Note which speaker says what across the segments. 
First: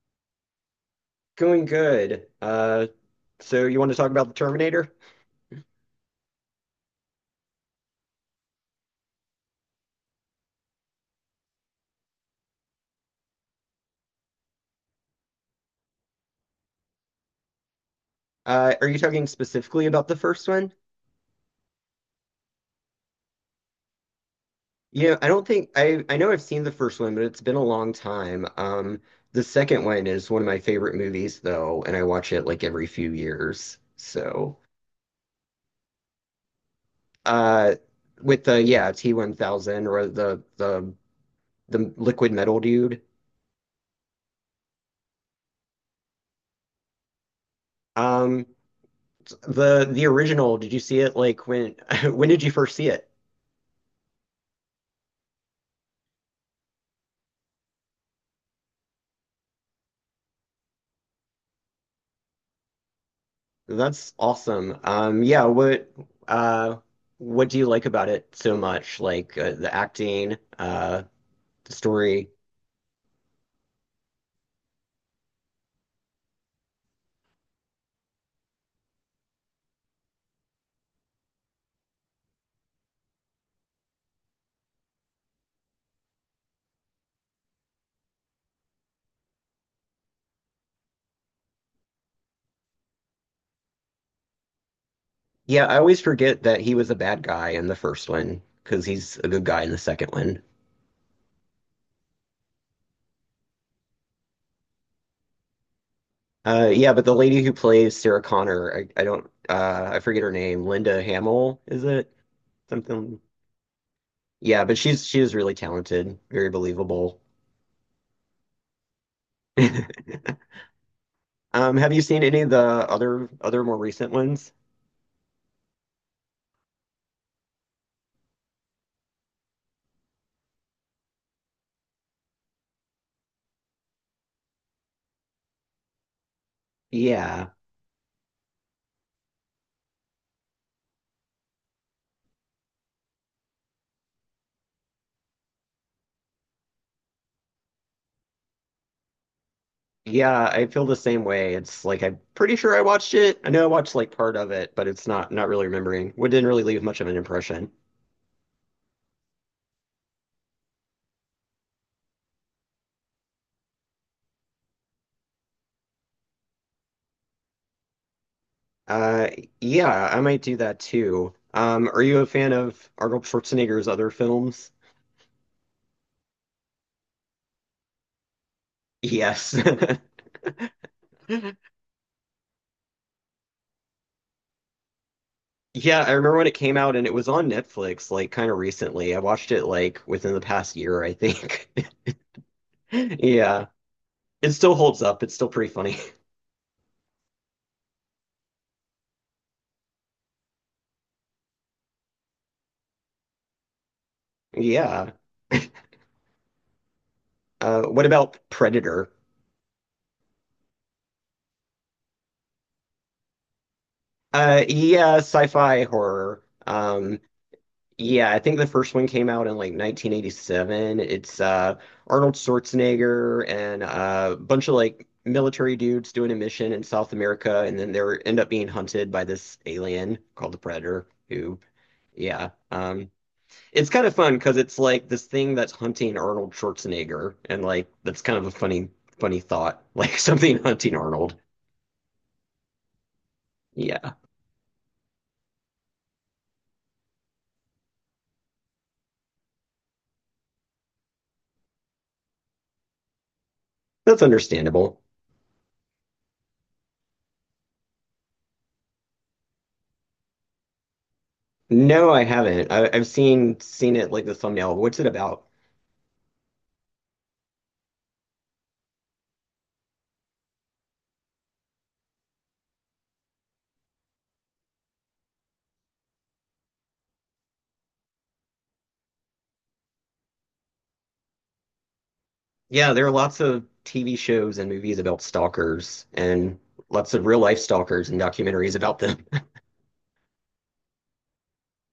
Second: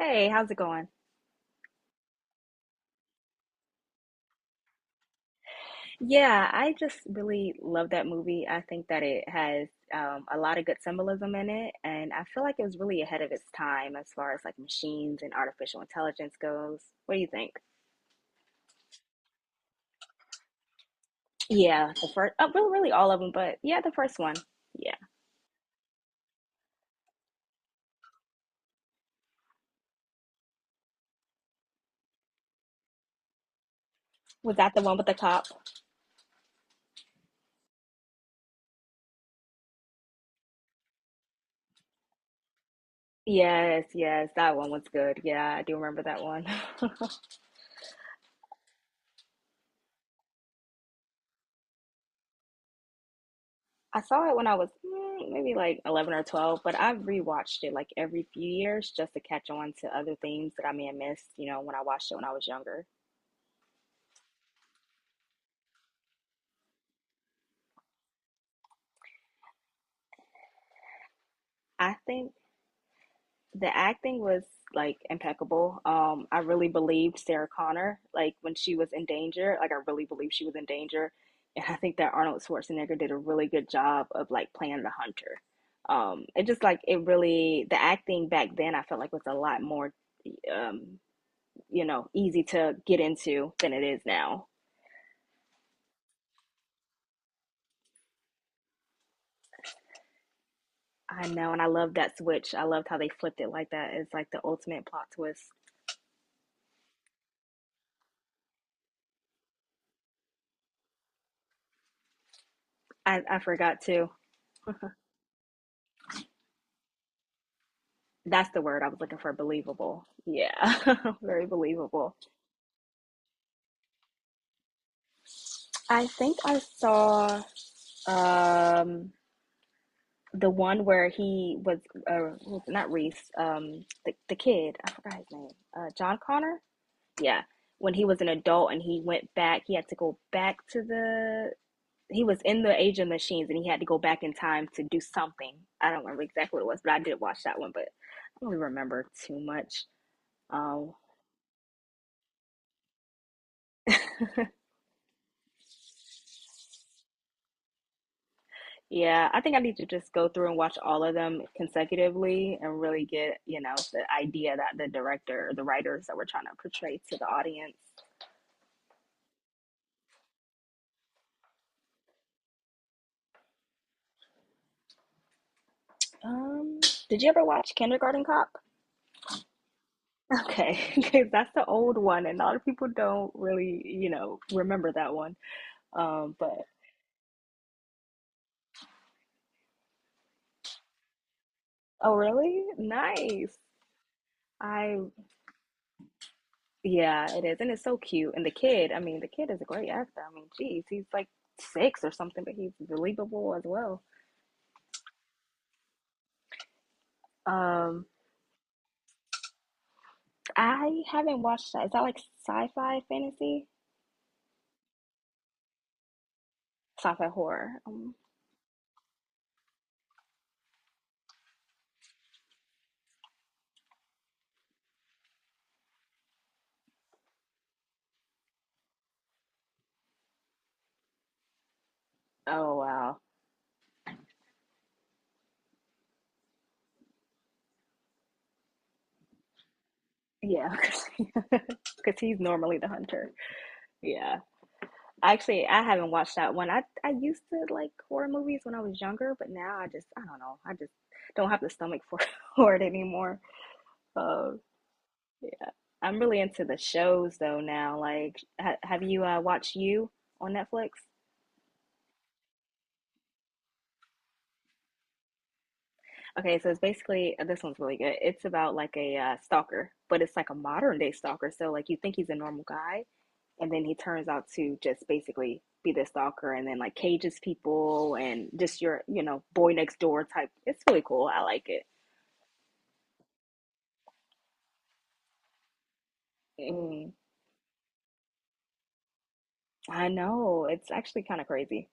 Speaker 1: Hey, how's it going?
Speaker 2: Going good. So you want to talk about the Terminator?
Speaker 1: Yeah, I just really love that movie. I think that it has a lot of good symbolism in it, and I feel like it was really ahead of its time as far as like machines and artificial intelligence goes. What do you think?
Speaker 2: Are you talking specifically about the first one?
Speaker 1: Yeah, the first, really all of them, but yeah, the first one. Yeah.
Speaker 2: You know, I don't think I know I've seen the first one, but it's been a long time. The second one is one of my favorite movies though, and I watch it like every few years.
Speaker 1: Was
Speaker 2: So,
Speaker 1: that the one with the cop?
Speaker 2: uh, with the yeah, T-1000 or the liquid metal dude.
Speaker 1: Yes, yes, that one was good. Yeah, I do remember that one.
Speaker 2: Um, the original, did you see it like when when did you first see it?
Speaker 1: I saw it when I was maybe like 11 or 12, but I've rewatched it like every few years just to catch on to other things that I may have missed, you know, when I watched it when I was younger.
Speaker 2: That's awesome. Yeah, uh what do you like about it so much? Like the acting, the
Speaker 1: I
Speaker 2: story.
Speaker 1: think the acting was like impeccable. I really believed Sarah Connor, like when she was in danger, like I really believed she was in danger. And I think that Arnold Schwarzenegger did a really good job of like playing the hunter. It just like it really the acting back then I felt like was a lot more um you know, easy to get into than it is now.
Speaker 2: Yeah, I always forget that he was a bad guy in the first one because he's a good guy in the second one.
Speaker 1: I know, and I love that switch. I loved how they flipped it like that. It's like the ultimate plot twist.
Speaker 2: Yeah, but the lady who plays Sarah Connor, I don't I forget her name. Linda Hamill, is it? Something.
Speaker 1: I forgot to.
Speaker 2: Yeah, but she is really talented, very believable.
Speaker 1: That's the word I was looking for. Believable. Yeah, very
Speaker 2: Have you
Speaker 1: believable.
Speaker 2: seen any of the other more recent ones?
Speaker 1: I think I saw um, the one where he was uh, not Reese, the kid. I forgot his name. John Connor. Yeah,
Speaker 2: Yeah.
Speaker 1: when he was an adult and he went back, he had to go back to the he was in the Age of Machines and he had to go back in time to do something. I don't remember exactly what it was, but I did watch that one, but I don't really remember too much.
Speaker 2: Yeah, I feel
Speaker 1: Um,
Speaker 2: the same way. It's like I'm pretty sure I watched it. I know I watched like part of it, but it's not really remembering. What didn't really leave much of an impression.
Speaker 1: yeah, I think I need to just go through and watch all of them consecutively and really get, you know, the idea that the director, the writers that we're trying to portray to the audience.
Speaker 2: Uh, yeah, I might do that too. Are you a fan of Arnold Schwarzenegger's other films?
Speaker 1: Um, did you ever watch Kindergarten Cop?
Speaker 2: Yes.
Speaker 1: Okay, because that's the old one, and a lot of people don't really, you know, remember that one.
Speaker 2: Yeah, I remember when
Speaker 1: But
Speaker 2: it came out and it was on Netflix like kind of recently. I watched it like within the past year, I think.
Speaker 1: oh, really? Nice.
Speaker 2: Yeah. It still
Speaker 1: I
Speaker 2: holds up. It's still pretty funny.
Speaker 1: Yeah, it is. And it's so cute. And the kid, I mean, the kid is a great actor. I mean, geez, he's like six or something, but he's believable as well.
Speaker 2: Yeah. What
Speaker 1: Um,
Speaker 2: about Predator?
Speaker 1: I haven't watched that. Is that like sci-fi fantasy?
Speaker 2: Yeah, sci-fi horror.
Speaker 1: Sci-fi horror.
Speaker 2: Yeah, I think the first one came out in like 1987. It's Arnold Schwarzenegger and a bunch of like military dudes doing a mission in South America, and then they are end up being hunted by this alien called the Predator. Who, yeah,
Speaker 1: Oh wow.
Speaker 2: it's kind of fun because it's like this thing that's hunting Arnold Schwarzenegger, and like that's kind of a funny, funny thought, like something
Speaker 1: Yeah,
Speaker 2: hunting Arnold.
Speaker 1: because he's normally the hunter.
Speaker 2: Yeah,
Speaker 1: Yeah. Actually, I haven't watched that one. I used to like horror movies when I was younger, but now I don't know. I just don't have the stomach for for it anymore.
Speaker 2: that's
Speaker 1: Uh,
Speaker 2: understandable.
Speaker 1: Yeah. I'm really into the shows though now. Like, ha have you watched You on Netflix?
Speaker 2: No, I haven't. I've seen it like the thumbnail. What's it about?
Speaker 1: Okay, so it's basically this one's really good. It's about like a stalker, but it's like a modern day stalker. So like you think he's a normal guy, and then he turns out to just basically be the stalker, and then like cages people and just your you know boy next door type. It's really cool. I like it.
Speaker 2: Yeah, there are lots of TV shows and movies about stalkers and
Speaker 1: Mm,
Speaker 2: lots of real life stalkers and documentaries about them.
Speaker 1: I know it's actually kind of crazy.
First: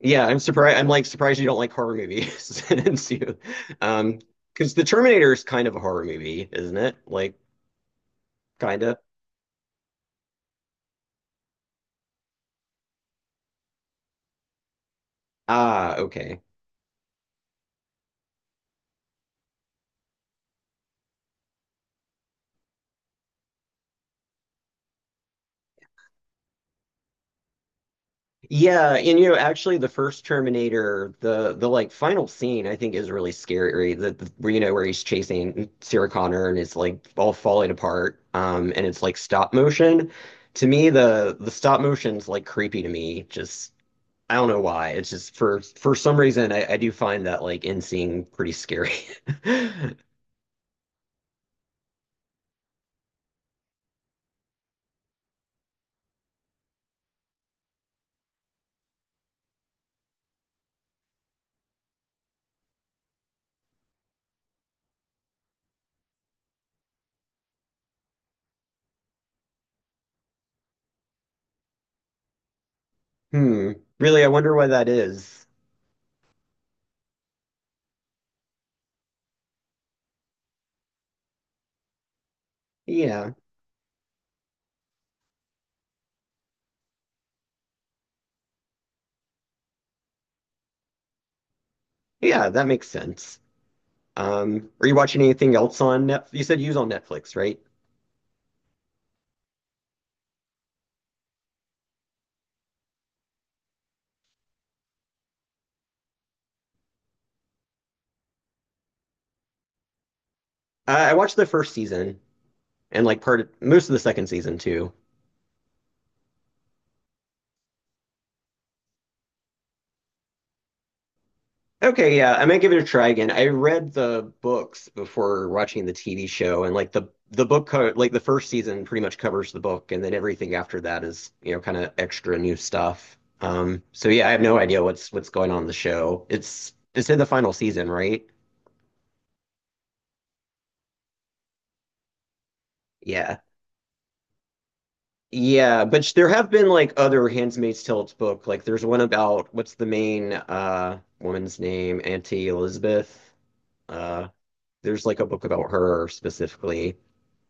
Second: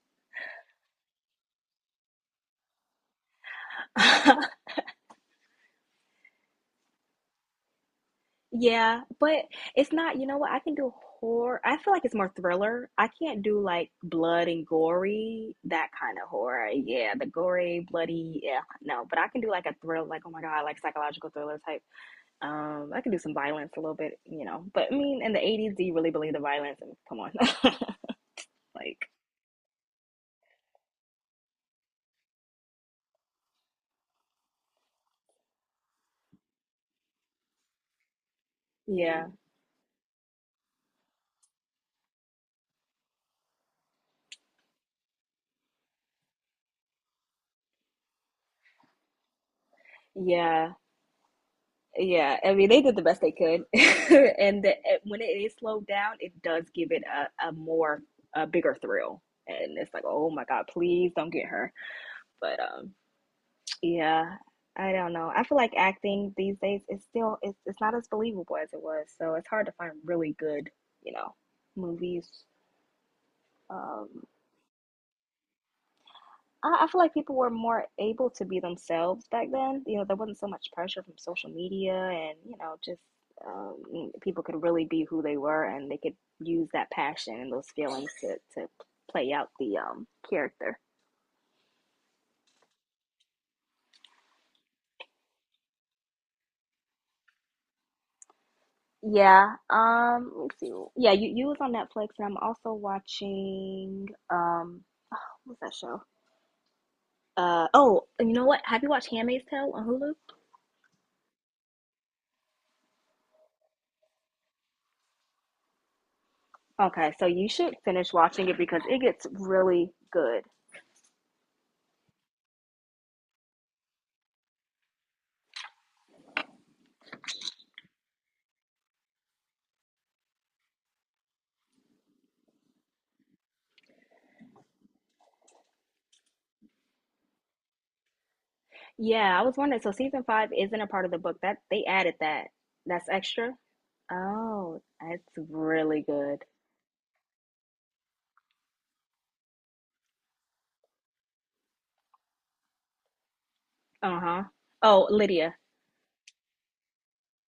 Speaker 2: Yeah, I'm surprised. I'm like surprised you don't like horror movies. Since you, um, because The Terminator is kind of a horror movie, isn't it? Like, kind of.
Speaker 1: Yeah, but it's not, you know what? I can do horror. I feel like it's more thriller. I can't do like blood and gory, that
Speaker 2: Ah,
Speaker 1: kind of
Speaker 2: okay.
Speaker 1: horror. Yeah, the gory, bloody, yeah, no. But I can do like a thrill, like oh my God, like psychological thriller type. I can do some violence a little bit, you know. But I mean, in the 80s, do you really believe the violence? And come on.
Speaker 2: Yeah,
Speaker 1: Like,
Speaker 2: and you know, actually, the first Terminator, the like final scene, I think is really scary. The Where, you know where he's chasing Sarah Connor and it's like all falling apart, and it's like
Speaker 1: yeah,
Speaker 2: stop motion. To me, the stop motion's like creepy to me. Just I don't know why. It's just for some reason I do find that like end scene pretty scary.
Speaker 1: yeah. Yeah, I mean, they did the best they could, and when it is slowed down, it does give it a more a bigger thrill, and it's like, oh my God, please don't get her. But yeah, I don't know. I feel like acting these days is still it's not as believable as it was, so it's hard to find really good, you know, movies.
Speaker 2: Hmm.
Speaker 1: Um,
Speaker 2: Really, I wonder why that is.
Speaker 1: I feel like people were more able to be themselves back then. You know, there wasn't so much pressure from social media, and you know, just
Speaker 2: Yeah,
Speaker 1: people could really be who they were, and they could use that passion and those feelings to play out the character.
Speaker 2: yeah, that makes sense. Are you watching anything else on Netflix? You said you was on Netflix, right?
Speaker 1: Yeah. Let's see. Yeah, you was on Netflix, and I'm also watching. What's that show? Oh, and you know what? Have you watched Handmaid's Tale on Hulu?
Speaker 2: I watched the first season and like part of, most of the second season too.
Speaker 1: Okay, so you should finish watching it because it gets really good.
Speaker 2: Okay, yeah, I might give it a try again. I read the books before watching the TV show, and like the book co like the first season pretty much covers the book, and then everything after that is you know kind of extra new stuff. So yeah, I have no idea what's going on in the show. It's in the final season, right?
Speaker 1: Yeah, I was wondering. So season five isn't a part of the book. That they added that. That's
Speaker 2: Yeah.
Speaker 1: extra. Oh, that's
Speaker 2: Yeah,
Speaker 1: really
Speaker 2: but there
Speaker 1: good.
Speaker 2: have been like other Handmaid's Tale's book. Like there's one about what's the main woman's name? Auntie Elizabeth. Uh,
Speaker 1: Uh-huh.
Speaker 2: there's
Speaker 1: Oh,
Speaker 2: like a book
Speaker 1: Lydia.
Speaker 2: about her specifically.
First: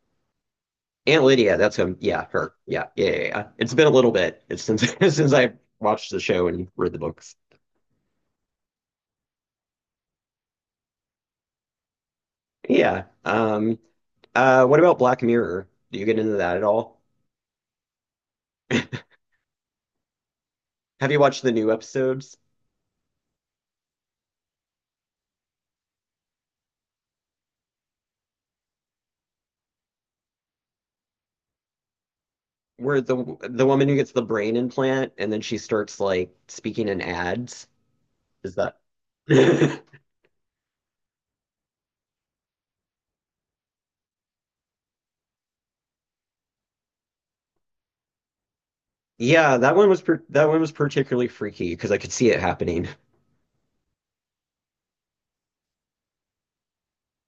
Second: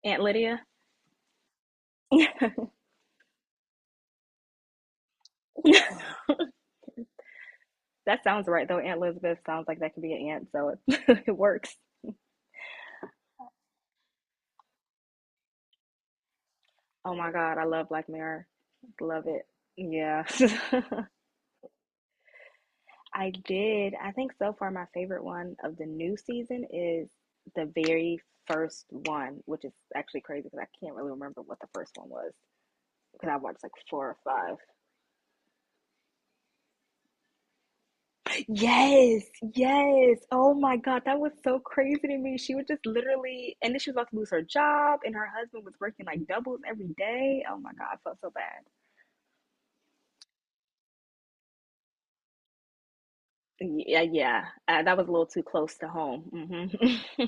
Speaker 1: Aunt Lydia.
Speaker 2: Aunt Lydia, that's him. Yeah, her. Yeah, yeah, yeah, yeah. It's been a little bit It's since since I've watched the show and read the books.
Speaker 1: That sounds right though. Aunt Elizabeth sounds like that could be an aunt, so it, it works.
Speaker 2: Yeah. What about Black Mirror? Do you get into that at all?
Speaker 1: Oh my God, I love Black Mirror. Love it. Yeah.
Speaker 2: Have you watched the new episodes
Speaker 1: I did. I think so far my favorite one of the new season is the very first one, which is actually crazy because I can't really remember what the first one was.
Speaker 2: where
Speaker 1: And
Speaker 2: the
Speaker 1: I watched
Speaker 2: the
Speaker 1: like
Speaker 2: woman who
Speaker 1: four
Speaker 2: gets
Speaker 1: or
Speaker 2: the brain
Speaker 1: five.
Speaker 2: implant and then she starts like speaking in ads? Is that?
Speaker 1: Yes, yes. Oh my God, that was so crazy to me. She was just literally, and then she was about to lose her job, and her husband was working like doubles every day. Oh my God, I felt so bad.
Speaker 2: Yeah, that one was particularly freaky because I could see it happening.
Speaker 1: Yeah, yeah, that was a little too close to home. Hmm.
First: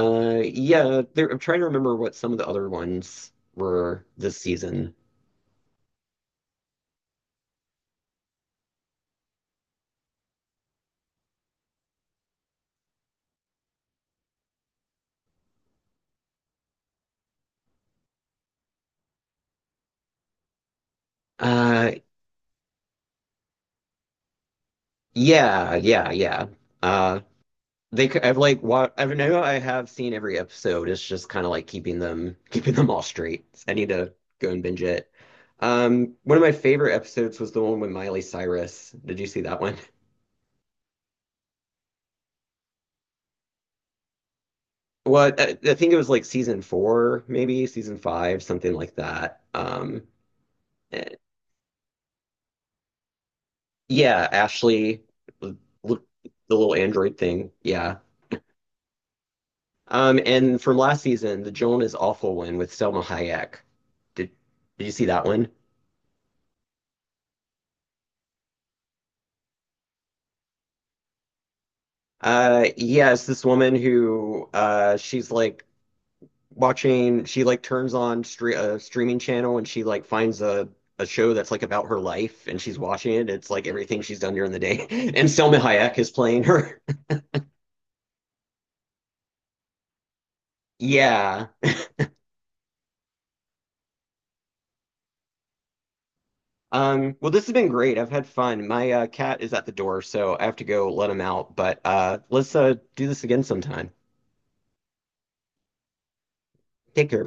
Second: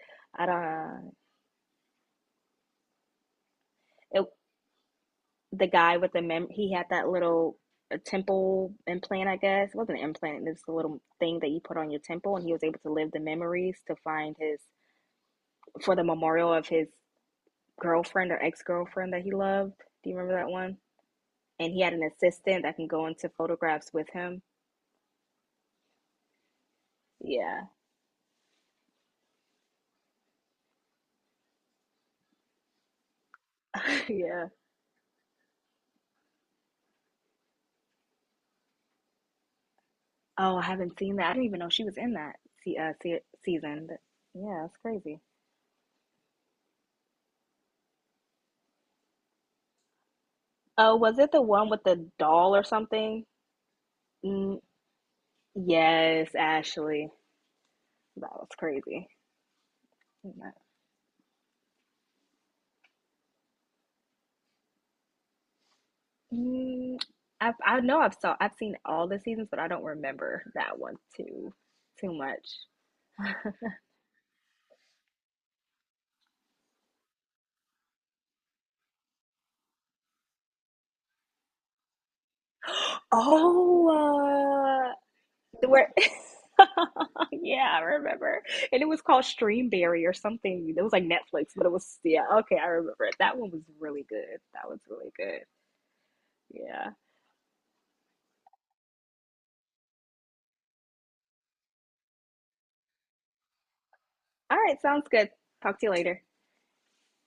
Speaker 1: I
Speaker 2: Yeah,
Speaker 1: don't.
Speaker 2: there, I'm trying to remember what some of the other ones were
Speaker 1: It,
Speaker 2: this season.
Speaker 1: the guy with the mem, he had that little temple implant, I guess. It wasn't an implant. It's a little thing that you put on your temple, and he was able to live the memories to find his for the memorial of his girlfriend or ex girlfriend that he loved. Do you remember that one? And he
Speaker 2: Uh,
Speaker 1: had an assistant that can go into photographs with him.
Speaker 2: yeah, yeah, yeah. Uh,
Speaker 1: Yeah,
Speaker 2: they could, I've like what I know I have seen every episode. It's just kind of like keeping them keeping them all straight. I need to
Speaker 1: yeah.
Speaker 2: go and binge it. One of my favorite episodes was the one with Miley Cyrus. Did you see that one?
Speaker 1: Oh, I haven't seen that. I didn't even know she was in that season. But yeah, that's crazy.
Speaker 2: Well, I think it was like season four, maybe season five, something like that.
Speaker 1: Oh,
Speaker 2: Eh,
Speaker 1: was it the one with the doll or something?
Speaker 2: Yeah,
Speaker 1: Mm,
Speaker 2: Ashley, the the
Speaker 1: yes,
Speaker 2: little
Speaker 1: Ashley.
Speaker 2: android thing. Yeah.
Speaker 1: That was crazy.
Speaker 2: And from last season, the Joan is Awful one with Selma Hayek. Did did you see that one?
Speaker 1: Mm, I know I've seen all the seasons, but I don't remember that one too much.
Speaker 2: Yes, this woman who she's like watching. She like turns on stre a streaming channel and she like finds a show that's like about her life and she's watching it. It's like everything she's done during the day,
Speaker 1: Oh,
Speaker 2: and Selma
Speaker 1: where,
Speaker 2: Hayek is playing her.
Speaker 1: yeah, I remember. And it was called Streamberry or something. It was like
Speaker 2: Yeah.
Speaker 1: Netflix, but it was, yeah, okay, I remember it. That one was really good. That was really good. Yeah.
Speaker 2: Well, this has been great. I've had fun. My cat is at the door, so I have to go let him out. But let's do this again sometime.
Speaker 1: All right, sounds good. Talk to you later.
Speaker 2: Take care.